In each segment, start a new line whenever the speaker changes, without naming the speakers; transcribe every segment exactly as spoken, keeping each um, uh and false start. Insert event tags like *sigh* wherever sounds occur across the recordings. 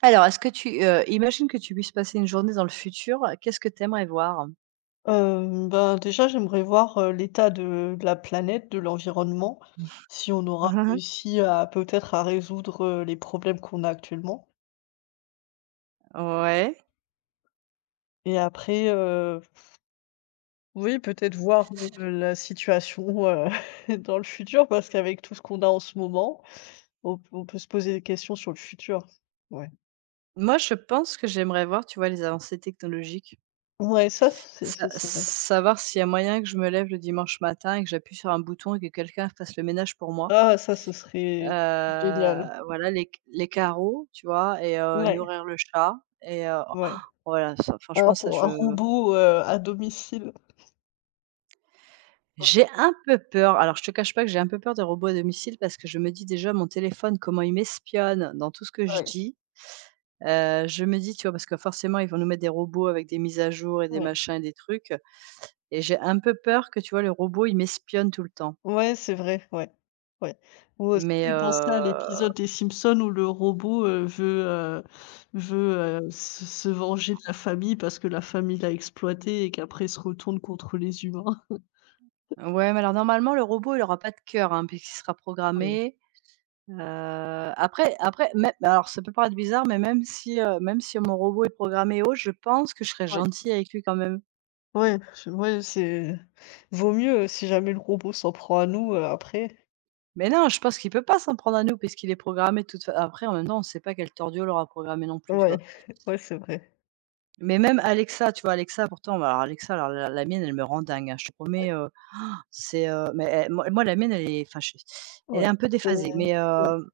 Alors, est-ce que tu, heu, imagine que tu puisses passer une journée dans le futur, qu'est-ce que tu aimerais voir?
Hem, ben, déjà, j'aimerais voir, heu, l'état de de la planète, de l'environnement, si on aura
*laughs*
réussi à peut-être à résoudre, heu, les problèmes qu'on a actuellement.
Ouais,
Et après, heu, oui, peut-être voir, heu, la situation, heu, *laughs* dans le futur parce qu'avec tout ce qu'on a en ce moment, on peut on peut se poser des questions sur le futur. Ouais.
moi je pense que j'aimerais voir, tu vois, les avancées technologiques.
Ouais, ça, c'est
Sa
ce serait.
savoir s'il y a moyen que je me lève le dimanche matin et que j'appuie sur un bouton et que quelqu'un fasse le ménage pour moi.
Ah, ça, ce
Heu,
serait génial.
voilà les les carreaux, tu vois? Et heu,
Ouais,
nourrir le chat et heu,
ouais.
voilà, ça
Un
franchement, ça
ro un
je.
robot, heu, à domicile.
J'ai un peu peur. Alors, je te cache pas que j'ai un peu peur des robots à domicile parce que je me dis déjà mon téléphone, comment il m'espionne dans tout ce que je
Ouais,
dis. Heu, je me dis, tu vois, parce que forcément, ils vont nous mettre des robots avec des mises à jour et des
ouais.
machins et des trucs, et j'ai un peu peur que, tu vois, le robot, il m'espionne tout le temps.
Ouais, c'est vrai, ouais, ouais. Ou, heu, ça
Mais,
fait penser à
heu,
l'épisode des Simpsons où le robot, heu, veut, heu, veut, heu, se se venger de la famille parce que la famille l'a exploité et qu'après il se retourne contre les humains. *laughs*
ouais, mais alors normalement, le robot, il aura pas de cœur, hein, puisqu'il sera
Oui.
programmé. Heu, après après même, alors ça peut paraître bizarre, mais même si, heu, même si mon robot est programmé haut, je pense que je serai
Ouais.
gentille avec lui quand même.
Ouais, je ouais, c'est vaut mieux, heu, si jamais le robot s'en prend à nous, heu, après.
Mais non, je pense qu'il peut pas s'en prendre à nous parce qu'il est programmé de toute fa. Après en même temps, on sait pas quel tordio l'aura programmé non plus, tu
Ouais,
vois?
*laughs* ouais, c'est vrai.
Mais même Alexa, tu vois? Alexa pourtant, bah, alors Alexa, alors la la mienne, elle me rend dingue, hein, je te promets, heu, c'est, heu, mais elle moi moi la mienne, elle est enfin je elle est
Ouais,
un peu
c'est
déphasée, mais
ouais,
heu,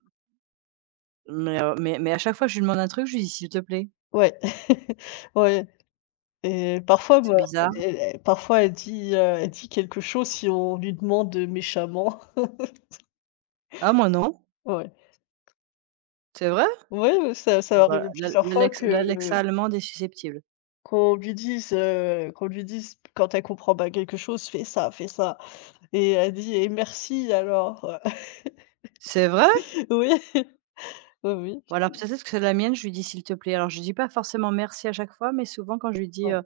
mais heu, mais mais à chaque fois je lui demande un truc, je lui dis: «S'il te plaît».
ouais, *laughs* ouais. Et parfois,
C'est
moi
bizarre.
elle elle parfois elle dit, heu, elle dit quelque chose si on lui demande méchamment.
«Ah, moi non».
Ouais.
«C'est vrai?»
Ouais, heu, ça ça m'est
Bon bah,
arrivé
l'Al
plusieurs fois
l'Alex
que
l'Alexa allemande est susceptible.
qu'on lui dise, heu, qu'on lui dise quand elle comprend pas quelque chose: «Fais ça, fais ça» et elle dit: «Et merci alors?» *laughs*
«C'est vrai?»
Oui, *laughs* oui, oui,
Voilà. Peut-être que c'est la mienne, je lui dis: «S'il te plaît». Alors je dis pas forcément merci à chaque fois, mais souvent quand je lui dis, euh,
ouais,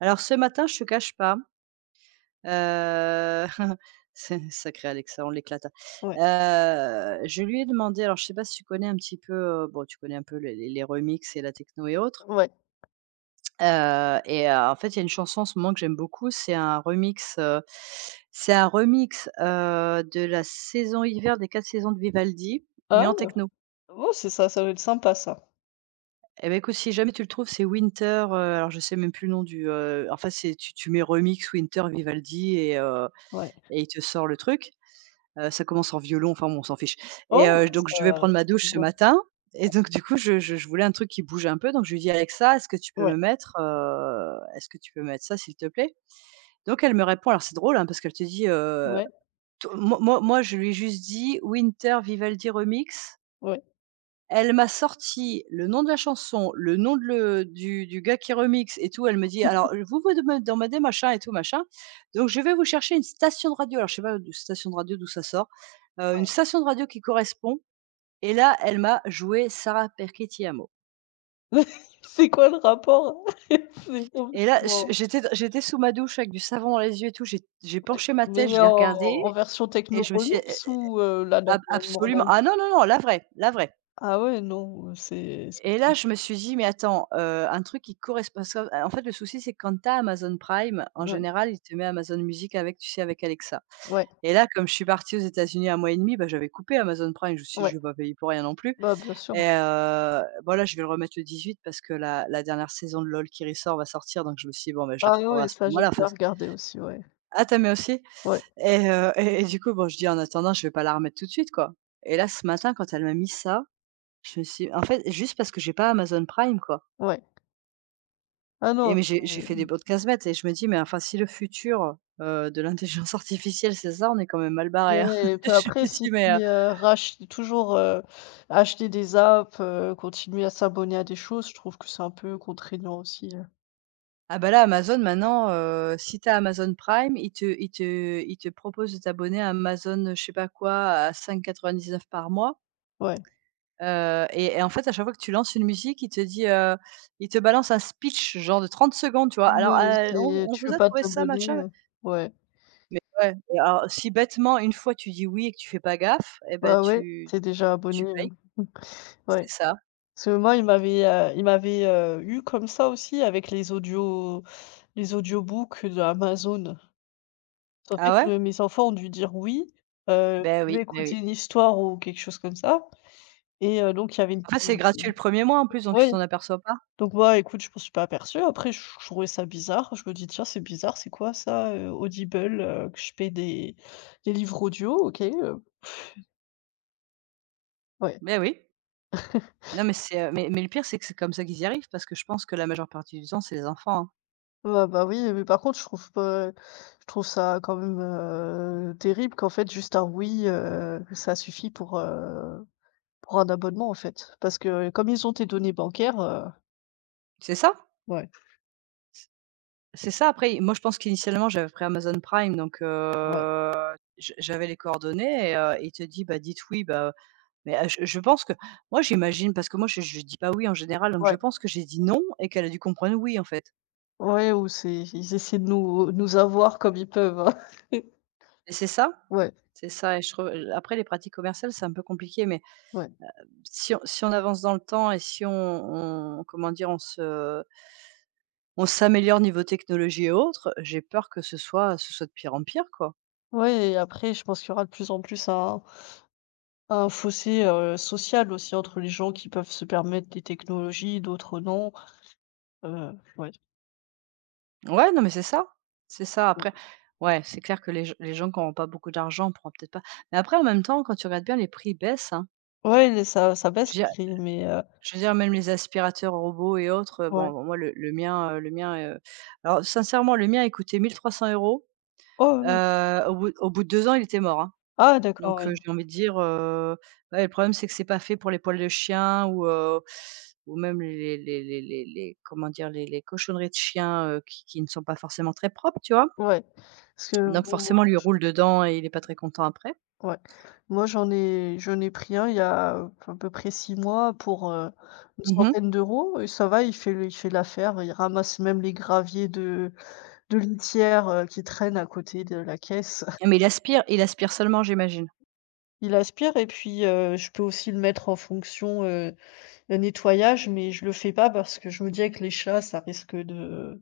alors ce matin, je te cache pas, heu, *laughs* c'est sacré Alexa, on l'éclata.
ouais,
Heu, je lui ai demandé, alors je sais pas si tu connais un petit peu, heu, bon tu connais un peu les les les remixes et la techno et autres,
ouais.
heu et heu, en fait, il y a une chanson en ce moment que j'aime beaucoup, c'est un remix, heu, c'est un remix, heu, de la saison hiver des quatre saisons de Vivaldi,
Ah
mais en
oui,
techno.
oh c'est ça, ça doit être sympa ça.
Et ben, écoute, si jamais tu le trouves, c'est Winter, heu, alors je sais même plus le nom du, heu, enfin c'est tu tu mets remix Winter Vivaldi et heu
Ouais.
et il te sort le truc. Heu, ça commence en violon, enfin bon, on s'en fiche, et
Oh
heu, donc je devais
ça
prendre ma
ça
douche
tombe
ce
bien.
matin et donc du coup, je je je voulais un truc qui bouge un peu, donc je lui dis: «Alexa, est-ce que tu peux
Ouais,
me mettre, heu, est-ce que tu peux mettre ça, s'il te plaît?» Donc elle me répond, alors c'est drôle, hein, parce qu'elle te dit, heu,
ouais,
to moi moi moi, je lui ai juste dit: «Winter Vivaldi remix».
ouais,
Elle m'a sorti le nom de la chanson, le nom de le du du gars qui remix et tout. Elle me dit: «Alors, vous vous dema demandez machin et tout machin, donc je vais vous chercher une station de radio». Alors je sais pas de station de radio d'où ça sort, heu, une
ouais.
station de radio qui correspond. Et là, elle m'a joué Sarah Perchettiamo.
*laughs* C'est quoi le rapport? *laughs* C'est
Et là, j
complètement
j'étais j'étais sous ma douche avec du savon dans les yeux et tout, j'ai j'ai
Ouais,
penché ma tête, je
mais
l'ai
en
regardée
en version
et
techno
je me suis a
remix ou heu, la
ab absolument
normale?
Ah, non, non, non, la vraie, la vraie.
Ah ouais non, c'est
Et là, je me suis dit: «Mais attends, heu, un truc qui correspond» parce que, euh, en fait, le souci, c'est que quand tu as Amazon Prime, en
ouais,
général, il te met Amazon Music avec, tu sais, avec Alexa.
ouais,
Et là, comme je suis partie aux États-Unis un mois et demi, bah, j'avais coupé Amazon Prime. Je me suis dit: «Je
ouais.
ne vais pas payer pour rien non plus».
Bah, bien sûr, ouais.
Et heu, bon là, je vais le remettre le dix-huit parce que la la dernière saison de LOL qui ressort va sortir, donc je me suis dit: «Bon, ben je la
Ah
reprendrai
ouais,
à ce
ça j'aime
moment-là». Enfin,
bien
c.
regarder aussi, ouais.
Ah, tu aimes aussi?
Ouais,
Et heu et et du coup, bon, je dis: «En attendant, je vais pas la remettre tout de suite, quoi». Et là, ce matin, quand elle m'a mis ça, je me suis, en fait, juste parce que j'ai pas Amazon Prime, quoi.
ouais. Ah
Et
non,
mais j'ai j'ai fait des
heu,
bonds de quinze mètres et je me dis: «Mais enfin, si le futur, heu, de l'intelligence *laughs* artificielle, c'est ça, on est quand même mal barré, hein».
ouais, et
*laughs*
puis
Je
après
me
si
dis: «Mais».
c'est, heu, rach toujours, heu, acheter des apps, heu, continuer à s'abonner à des choses, je trouve que c'est un peu contraignant aussi, heu,
Ah bah là, Amazon maintenant, heu, si tu as Amazon Prime, il te il te il te propose de t'abonner à Amazon, je sais pas quoi, à cinq quatre-vingt-dix-neuf par mois,
ouais.
heu et et en fait, à chaque fois que tu lances une musique, il te dit, heu, il te balance un speech genre de trente secondes, tu vois? Alors,
Ouais,
heu,
c'est
on on
tu
vous
veux
a
pas
trouvé ça
t'abonner,
machin,
heu, ouais.
mais ouais, et alors si bêtement, une fois tu dis oui et que tu fais pas gaffe, et ben
Bah, ouais,
tu
t'es déjà abonné,
tu
heu,
payes, c'est
ouais.
ça.
Parce que moi, il m'avait, heu, il m'avait, heu, eu comme ça aussi avec les audio les audiobooks de Amazon. En
Ah
fait,
ouais?
heu, mes enfants ont dû dire oui, heu,
Ben
tu veux
oui, ben
écouter
oui.
une histoire ou quelque chose comme ça. Et heu, donc il y avait une.
Après c'est gratuit le premier mois en plus, donc tu
Oui.
t'en aperçois pas.
Donc moi, écoute, je m'en suis pas aperçue. Après, je je trouvais ça bizarre. Je me dis: «Tiens, c'est bizarre, c'est quoi ça, heu, Audible, heu, que je paie des des livres audio, OK, heu». Ouais.
Ben oui.
*laughs*
Non, mais c'est, heu, mais mais le pire, c'est que c'est comme ça qu'ils y arrivent parce que je pense que la majeure partie du temps, c'est les enfants, hein.
Ouais, bah, oui, mais par contre, je trouve pas je trouve ça quand même, heu, terrible qu'en fait juste un oui, heu, ça suffit pour, heu, pour un abonnement, en fait. Parce que comme ils ont tes données bancaires, heu,
C'est ça?
ouais,
C c'est ça. Après, moi, je pense qu'initialement, j'avais pris Amazon Prime donc
ouais.
heu, j j'avais les coordonnées et heu, il te dit: «Bah, dites oui», bah, mais ah, je je pense que moi, j'imagine parce que moi, je je dis pas oui en général, donc je
Ouais,
pense que j'ai dit «non» et qu'elle a dû comprendre «oui», en fait.
ouais ou c'est ils essaient de nous nous avoir comme ils peuvent, hein. *laughs*
Et c'est ça?
Ouais,
C'est ça, et je trouve. Après les pratiques commerciales, c'est un peu compliqué, mais
ouais.
si on si on avance dans le temps, et si on on comment dire? On se. On s'améliore niveau technologie et autres, j'ai peur que ce soit ce soit de pire en pire, quoi.
Ouais et après je pense qu'il y aura de plus en plus un un fossé, heu, social aussi entre les gens qui peuvent se permettre des technologies, d'autres non, heu, ouais.
Ouais, non, mais c'est ça, c'est ça. Après,
Mmh.
ouais, c'est clair que les g les gens qui auront pas beaucoup d'argent pourront peut-être pas, mais après, en même temps, quand tu regardes bien, les prix baissent, hein.
Ouais, les ça ça baisse
Je veux
les
dire,
prix mais heu,
je veux dire même les aspirateurs robots et autres, heu,
ouais.
bon, bon, moi le le mien, heu, le mien, heu, alors sincèrement, le mien, il coûtait mille trois cents €,
Oh oui!
heu, au bout au bout de deux ans, il était mort, hein.
Ah d'accord,
Donc heu,
oui.
j'ai envie de dire, heu, ouais, le problème, c'est que c'est pas fait pour les poils de chien ou heu, ou même les les les les les comment dire? Les les cochonneries de chiens, heu, qui qui ne sont pas forcément très propres, tu vois?
Ouais, parce que
Donc
bon.
forcément, lui roule dedans et il est pas très content après.
Ouais. Moi, j'en ai j'en ai pris un il y a, heu, à peu près six mois pour, heu, une
Mmh mh.
centaine d'euros et ça va, il fait le il fait l'affaire. Il ramasse même les graviers de de litière, heu, qui traînent à côté de la caisse.
Mais
*laughs*
il aspire il aspire seulement, j'imagine.
Il aspire et puis, heu, je peux aussi le mettre en fonction, heu, nettoyage, mais je le fais pas parce que je me dis avec les chats, ça risque de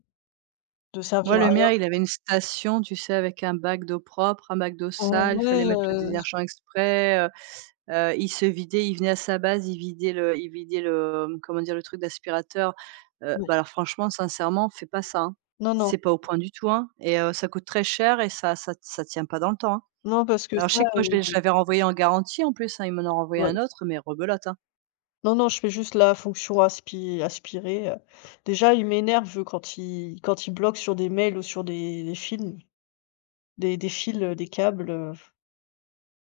de
Moi,
servir à
le
rien.
mien, il avait une station, tu sais, avec un bac d'eau propre, un bac d'eau
En
sale,
vrai,
fallait mettre le
heu,
détergent exprès. Heu Heu, il se vidait, il venait à sa base, il vidait le il vidait le, mmh, comment dire? Le truc d'aspirateur. Heu,
oui.
bah, alors franchement, sincèrement, fais pas ça, hein.
Non, non.
C'est pas au point du tout, hein, et heu, ça coûte très cher et ça ça ça tient pas dans le temps, hein.
Non parce que
Alors je
ça,
sais que moi je l'ai je
heu,
l'avais renvoyé en garantie en plus, hein, ils m'en ont renvoyé un
ouais.
autre, mais rebelote, hein.
Non, non, je fais juste la fonction aspi aspirer, heu. Déjà, il m'énerve quand il quand il bloque sur des mails ou sur des des films, des des fils, heu, des câbles, heu,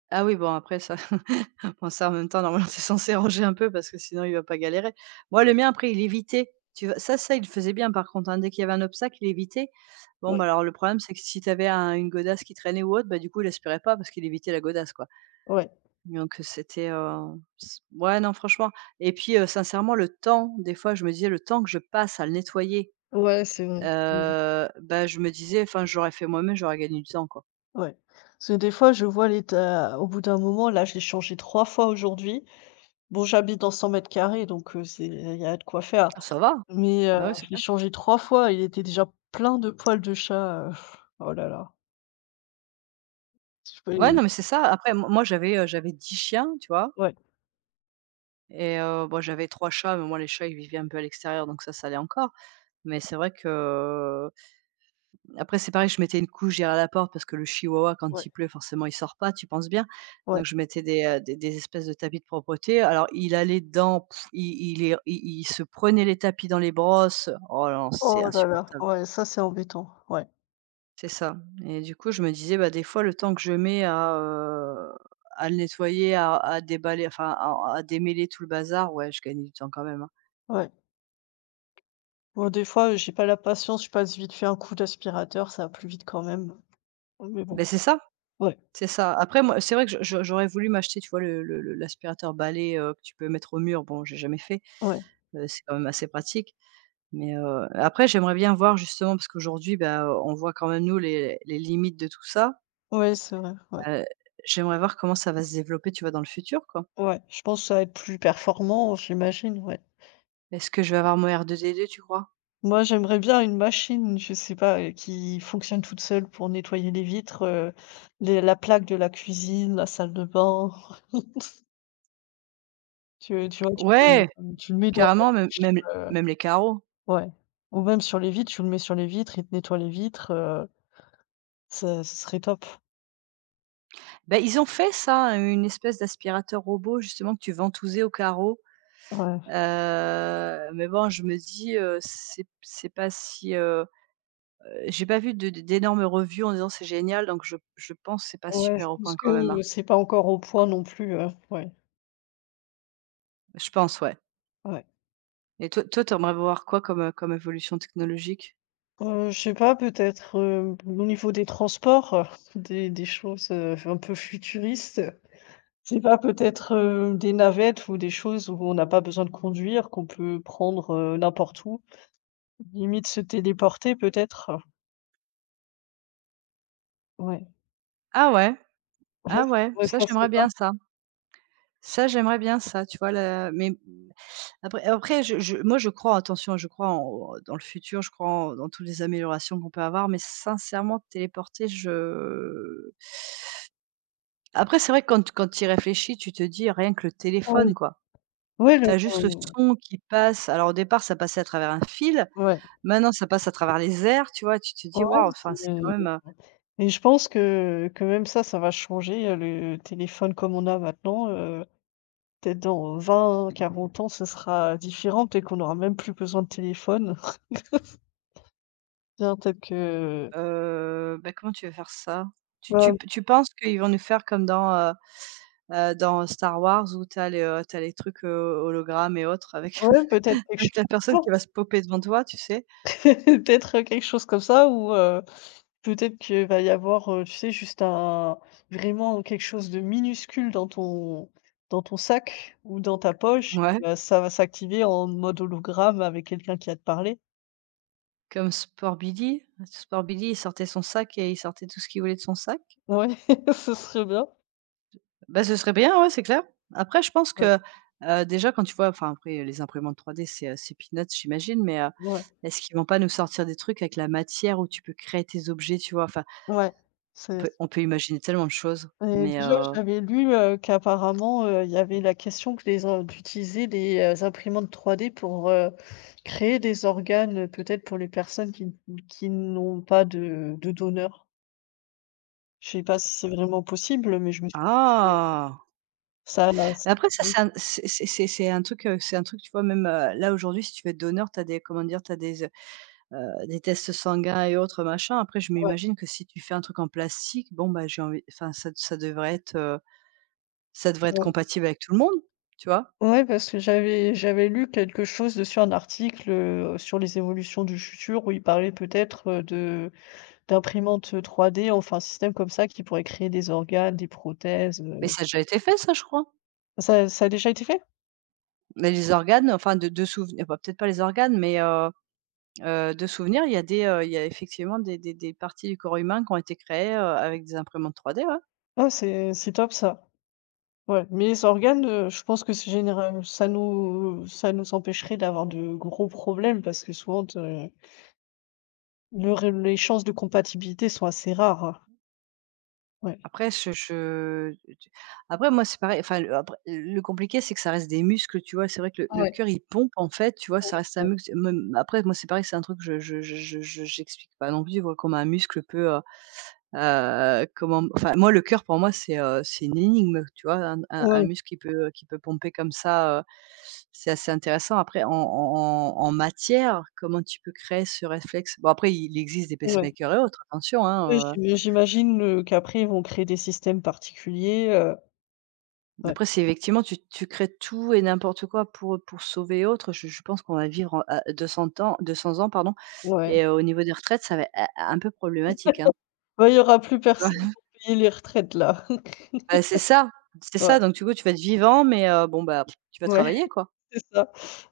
Ah oui, bon après ça. *laughs* Bon ça, en même temps, normalement *laughs* t'es censé ranger un peu parce que sinon il va pas galérer. Moi le mien après il évitait, tu vois? Ça ça il le faisait bien par contre, hein, dès qu'il y avait un obstacle il évitait. Bon
ouais,
bah, alors le problème c'est que si tu avais une godasse qui traînait ou autre, bah, du coup il aspirait pas parce qu'il évitait la godasse, quoi.
ouais,
Donc c'était, heu, c ouais non franchement, et puis, heu, sincèrement le temps, des fois je me disais le temps que je passe à le nettoyer,
ouais, c'est vrai. Mmh,
heu, bah, je me disais, enfin j'aurais fait moi-même, j'aurais gagné du temps, quoi.
ouais. Parce que des fois, je vois l'état au bout d'un moment, là, j'ai changé trois fois aujourd'hui. Bon, j'habite dans cent mètres carrés donc heu, c'est il y a de quoi faire,
Ça va,
mais heu,
bah, ouais c'est
je l'ai
clair.
changé trois fois, il était déjà plein de poils de chat, heu, oh là là. Je peux.
Ouais non mais c'est ça, après m moi j'avais, heu, j'avais dix chiens, tu vois?
Ouais,
Et heu, bon, j'avais trois chats, mais moi, les chats, ils vivaient un peu à l'extérieur, donc ça, ça allait encore. Mais c'est vrai que après, c'est pareil, je mettais une couche derrière la porte parce que le chihuahua, quand
ouais,
il pleut, forcément, il sort pas, tu penses bien.
ouais.
Donc je mettais des, heu, des des espèces de tapis de propreté. Alors il allait dedans, il il est il il se prenait les tapis dans les brosses. Oh non, c'est
Oh là là,
insupportable.
ouais, ça c'est embêtant, ouais,
C'est ça, et du coup, je me disais, bah, des fois, le temps que je mets à, heu, à le nettoyer, à à déballer, enfin, à à démêler tout le bazar, ouais, je gagnais du temps quand même, hein.
ouais. Bon, des fois, j'ai pas la patience, je passe vite fait un coup d'aspirateur, ça va plus vite quand même. Mais bon,
Beh, c'est ça.
ouais,
C'est ça. Après moi, c'est vrai que je je j'aurais voulu m'acheter, tu vois, le le le l'aspirateur balai, heu, que tu peux mettre au mur. Bon, j'ai jamais fait,
ouais,
heu, c'est quand même assez pratique. Mais, heu, après j'aimerais bien voir justement parce qu'aujourd'hui, bah, on voit quand même nous les les limites de tout ça.
ouais, c'est vrai, ouais,
Heu, J'aimerais voir comment ça va se développer, tu vois, dans le futur, quoi.
ouais. Je pense que ça va être plus performant, j'imagine, ouais.
Est-ce que je vais avoir mon R deux D deux, tu crois?
Moi, j'aimerais bien une machine, je sais pas, euh, qui fonctionne toute seule pour nettoyer les vitres, euh, les- la plaque de la cuisine, la salle de bain. Tu, tu vois, tu,
Ouais,
tu le mets dans la
carrément, même
douche,
même
euh,
même les carreaux.
ouais. Ou même sur les vitres, tu le mets sur les vitres, il te nettoie les vitres, euh, ça, ce serait top.
Bah, ils ont fait ça, une espèce d'aspirateur robot justement que tu ventousais au carreau. Heu,
Ouais,
mais bon, je me dis, heu, c'est c'est pas si, heu, heu, j'ai pas vu de de d'énormes reviews en disant: «C'est génial», donc je je pense que c'est pas
ouais, je
super au
pense
point quand même,
que
hein.
c'est pas encore au point non plus, heu, ouais,
Je pense, ouais.
ouais.
Et toi toi, t'aimerais voir quoi comme, heu, comme évolution technologique?
Heu, je sais pas, peut-être, heu, au niveau des transports, heu, *laughs* des des choses, heu, un peu futuristes. Je sais pas, peut-être, heu, des navettes ou des choses où on n'a pas besoin de conduire, qu'on peut prendre, heu, n'importe où, limite se téléporter peut-être? Ouais.
Ah ouais?
Ouais,
Ah
je
ouais,
trouverais
ça
ça
j'aimerais
sympa.
bien ça. Ça j'aimerais bien ça, tu vois? Le mais après après je je moi je crois, attention, je crois en dans le futur, je crois en dans toutes les améliorations qu'on peut avoir, mais sincèrement téléporter, je… après c'est vrai que quand quand tu y réfléchis, tu te dis: «Rien que le téléphone,
Ouais.
quoi».
Ouais, le,
Tu as juste le
heu,
son qui passe. Alors au départ, ça passait à travers un fil,
ouais.
maintenant ça passe à travers les airs, tu vois? Tu te dis:
Ouais,
«Waouh!»
c'est,
enfin c'est quand
heu
même, euh,
et je pense que que même ça, ça va changer, heu, le téléphone comme on a maintenant, heu, peut-être dans vingt, quarante ans, ce sera différent, peut-être qu'on aura même plus besoin de téléphone. *laughs* Bien, peut-être que
Heu, bah, comment tu veux faire ça? Tu
Bah,
tu tu penses qu'ils vont nous faire comme dans, heu heu, dans Star Wars où tu as les, heu, tu… les trucs, heu, hologrammes et autres, avec
ouais, peut-être
*laughs*
quelque
avec la
chose comme
personne qui
ça.
va se popper devant toi, tu sais?
*laughs* Peut-être, quelque chose comme ça ou heu, peut-être qu'il va y avoir, heu, tu sais, juste un vraiment quelque chose de minuscule dans ton dans ton sac ou dans ta poche,
Ouais,
heu, ça va s'activer en mode hologramme avec quelqu'un qui va te parler.
comme Sport Billy. Sport Billy, il sortait son sac et il sortait tout ce qu'il voulait de son sac.
Ouais, *laughs* ce serait bien.
Bah, ce serait bien, ouais, c'est clair. Après je pense
Ouais,
que, heu, déjà quand tu vois, enfin après les imprimantes trois D c'est, heu, c'est peanuts j'imagine, mais, heu,
ouais.
est-ce qu'ils vont pas nous sortir des trucs avec la matière où tu peux créer tes objets, tu vois? Enfin,
Ouais,
On
c'est
peut on peut imaginer tellement de choses,
et
mais
déjà
heu…
j'avais lu, heu, qu'apparemment, heu, il y avait la question que les in d'utiliser les, heu, imprimantes trois D pour, heu, créer des organes, heu, peut-être pour les personnes qui qui n'ont pas de de donneur. Je sais pas si c'est vraiment possible, mais je me suis dit
ah!
ça là c'est
Mais après ça, c'est un c'est c'est c'est c'est un truc, heu, c'est un truc, tu vois, même, heu, là, aujourd'hui, si tu veux être donneur, t'as des, comment dire? T'as des, heu heu, des tests sanguins et autres machins. Après, je
ouais,
m'imagine que si tu fais un truc en plastique, bon, bah, j'ai envie… enfin, ça ça devrait être, heu, ça devrait être
ouais.
compatible avec tout le monde, tu vois?
Ouais, parce que j'avais j'avais lu quelque chose dessus, un article, heu, sur les évolutions du futur où il parlait peut-être, heu, de d'imprimante, heu, trois D, enfin, un système comme ça qui pourrait créer des organes, des prothèses,
Mais
heu,
ça a déjà été fait ça, je crois.
ça ça a déjà été fait?
Mais les organes, enfin de de souvenir, bah, peut-être pas les organes, mais heu… Heu, de souvenirs, il y a des, heu, il y a effectivement des des des parties du corps humain qui ont été créées, heu, avec des imprimantes trois D, ouais.
Ah c'est c'est top ça. Ouais, mais les organes, heu, je pense que c'est général ça nous ça nous empêcherait d'avoir de gros problèmes parce que souvent te le re les chances de compatibilité sont assez rares, hein. Ouais.
Après je je après moi c'est pareil, enfin le… après le compliqué c'est que ça reste des muscles, tu vois? C'est vrai que le le
Ouais,
cœur il pompe en fait, tu vois? Ça
ouais,
reste
c'est
un
vrai.
muscle. Même après moi c'est pareil, c'est un truc que je je je je je j'explique pas non plus, voilà, comment un muscle peut, heu heu, comment… enfin moi le cœur pour moi c'est, heu, c'est une énigme, tu vois? Un un un
Ouais,
muscle qui peut qui peut pomper comme ça, heu, c'est assez intéressant. Après en en en matière, comment tu peux créer ce réflexe? Bon, après il existe des
ouais.
pacemakers et autres, attention,
Oui,
hein.
j'imagine, heu, qu'après ils vont créer des systèmes particuliers, heu,
Mais
ouais,
après, c'est effectivement, tu tu crées tout et n'importe quoi pour, pour sauver autre, je je pense qu'on va vivre en à deux cents ans deux cents ans pardon,
ouais.
et heu, au niveau des retraites, ça va ê… un un peu problématique, hein.
Bah, il y aura plus
Tu vois?
personne pour payer les retraites là. *laughs*
Bah, c'est ça, c'est ça,
Ouais,
donc du coup, tu vas être vivant mais heu, bon, bah, tu vas
ouais.
travailler, quoi.
C'est ça.